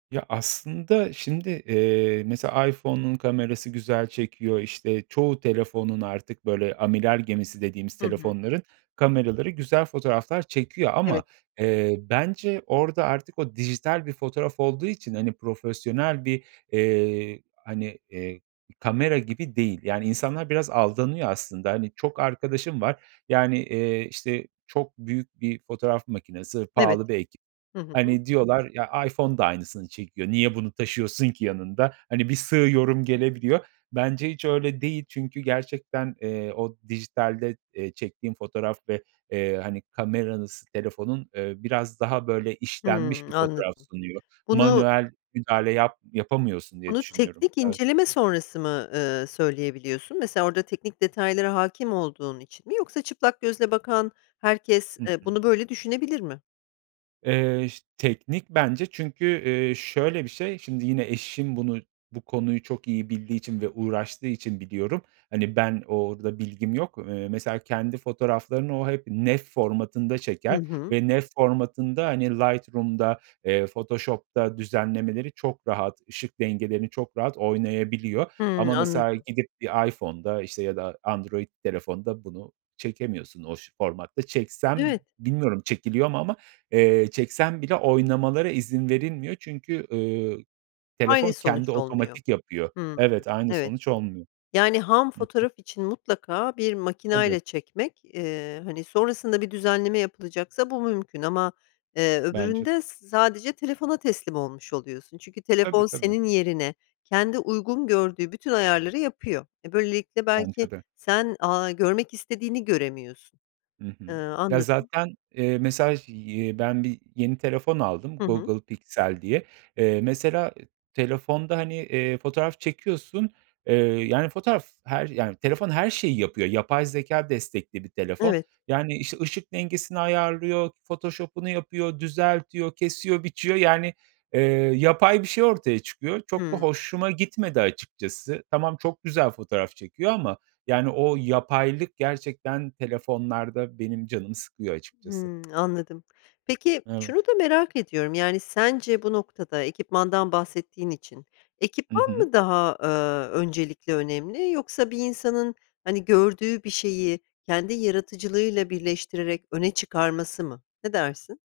Ya, aslında, şimdi, eee, mesela iPhone'un kamerası güzel çekiyor. İşte, çoğu telefonun artık böyle amiral gemisi dediğimiz Hı hı. telefonların kameraları güzel fotoğraflar çekiyor ama, Evet. eee, bence orada artık o dijital bir fotoğraf olduğu için, hani, profesyonel bir, eee, hani, eee, kamera gibi değil. Yani, insanlar biraz aldanıyor aslında. Hani, çok arkadaşım var, yani, eee, işte çok büyük bir fotoğraf makinesi, Evet. pahalı bir ekip Hı hı. Hani, diyorlar, "Ya, iPhone da aynısını çekiyor, niye bunu taşıyorsun ki yanında?" Hani, bir sığ yorum gelebiliyor. Bence hiç öyle değil çünkü gerçekten, eee, o dijitalde, eee, çektiğin fotoğraf ve, eee, hani, kameranız telefonun, eee, biraz daha böyle işlenmiş Hımm, bir fotoğraf anladım. sunuyor. Bunu Manuel müdahale yap yapamıyorsun diye bunu düşünüyorum, teknik evet. inceleme sonrası mı, eee, söyleyebiliyorsun? Mesela orada teknik detaylara hâkim olduğun için mi yoksa çıplak gözle bakan herkes, Hı eee, hı. bunu böyle düşünebilir mi? Eee, ş teknik bence çünkü, eee, şöyle bir şey. Şimdi, yine eşim bunu bu konuyu çok iyi bildiği için ve uğraştığı için biliyorum. Hani, ben orada bilgim yok, eee, mesela kendi fotoğraflarını o hep NEF formatında Hı çeker hı. ve NEF formatında, hani, Lightroom'da, eee, Photoshop'ta düzenlemeleri çok rahat, ışık dengelerini çok rahat oynayabiliyor. Hımm, Ama mesela anladım. gidip bir iPhone'da işte ya da Android telefonda bunu çekemiyorsun. O, ş formatta çeksem Evet. bilmiyorum çekiliyor mu ama, eee, çeksem bile oynamalara izin verilmiyor çünkü, ııı, Aynı telefon sonuç kendi olmuyor. otomatik yapıyor. Hımm, Evet, aynı evet. sonuç olmuyor. Yani ham Hı hı. fotoğraf için mutlaka bir Tabii. makinayla çekmek, eee, hani, sonrasında bir düzenleme yapılacaksa bu mümkün ama, eee, Bence öbüründe s sadece telefona teslim olmuş oluyorsun çünkü Tabii, telefon tabii. senin yerine kendi uygun gördüğü bütün ayarları yapıyor. E, böylelikle belki Bence de. sen, aaa, görmek istediğini göremiyorsun. Hı hı. Iıı, Ya, anladım. zaten, eee, mesaj y ben bir yeni telefon aldım, Hı hı. Google Pixel diye. Eee, mesela e telefonda, hani, eee, fotoğraf çekiyorsun, eee, yani fotoğraf her yani telefon her şeyi yapıyor. Yapay zekâ destekli bir telefon Evet. yani, işte, ışık dengesini ayarlıyor, Photoshop'unu yapıyor, düzeltiyor, kesiyor, biçiyor. Yani, eee, yapay bir şey ortaya çıkıyor. Çok da Hımm. hoşuma gitmedi açıkçası. Tamam, çok güzel fotoğraf çekiyor ama yani o yapaylık gerçekten telefonlarda benim canımı sıkıyor açıkçası. Hımm, anladım. Peki, Evet. şunu da merak ediyorum, yani, sence bu noktada -ekipmandan bahsettiğin için Hı ekipman hı. mı daha, ııı, öncelikli önemli yoksa bir insanın, hani, gördüğü bir şeyi kendi yaratıcılığıyla birleştirerek öne çıkarması mı? Ne dersin?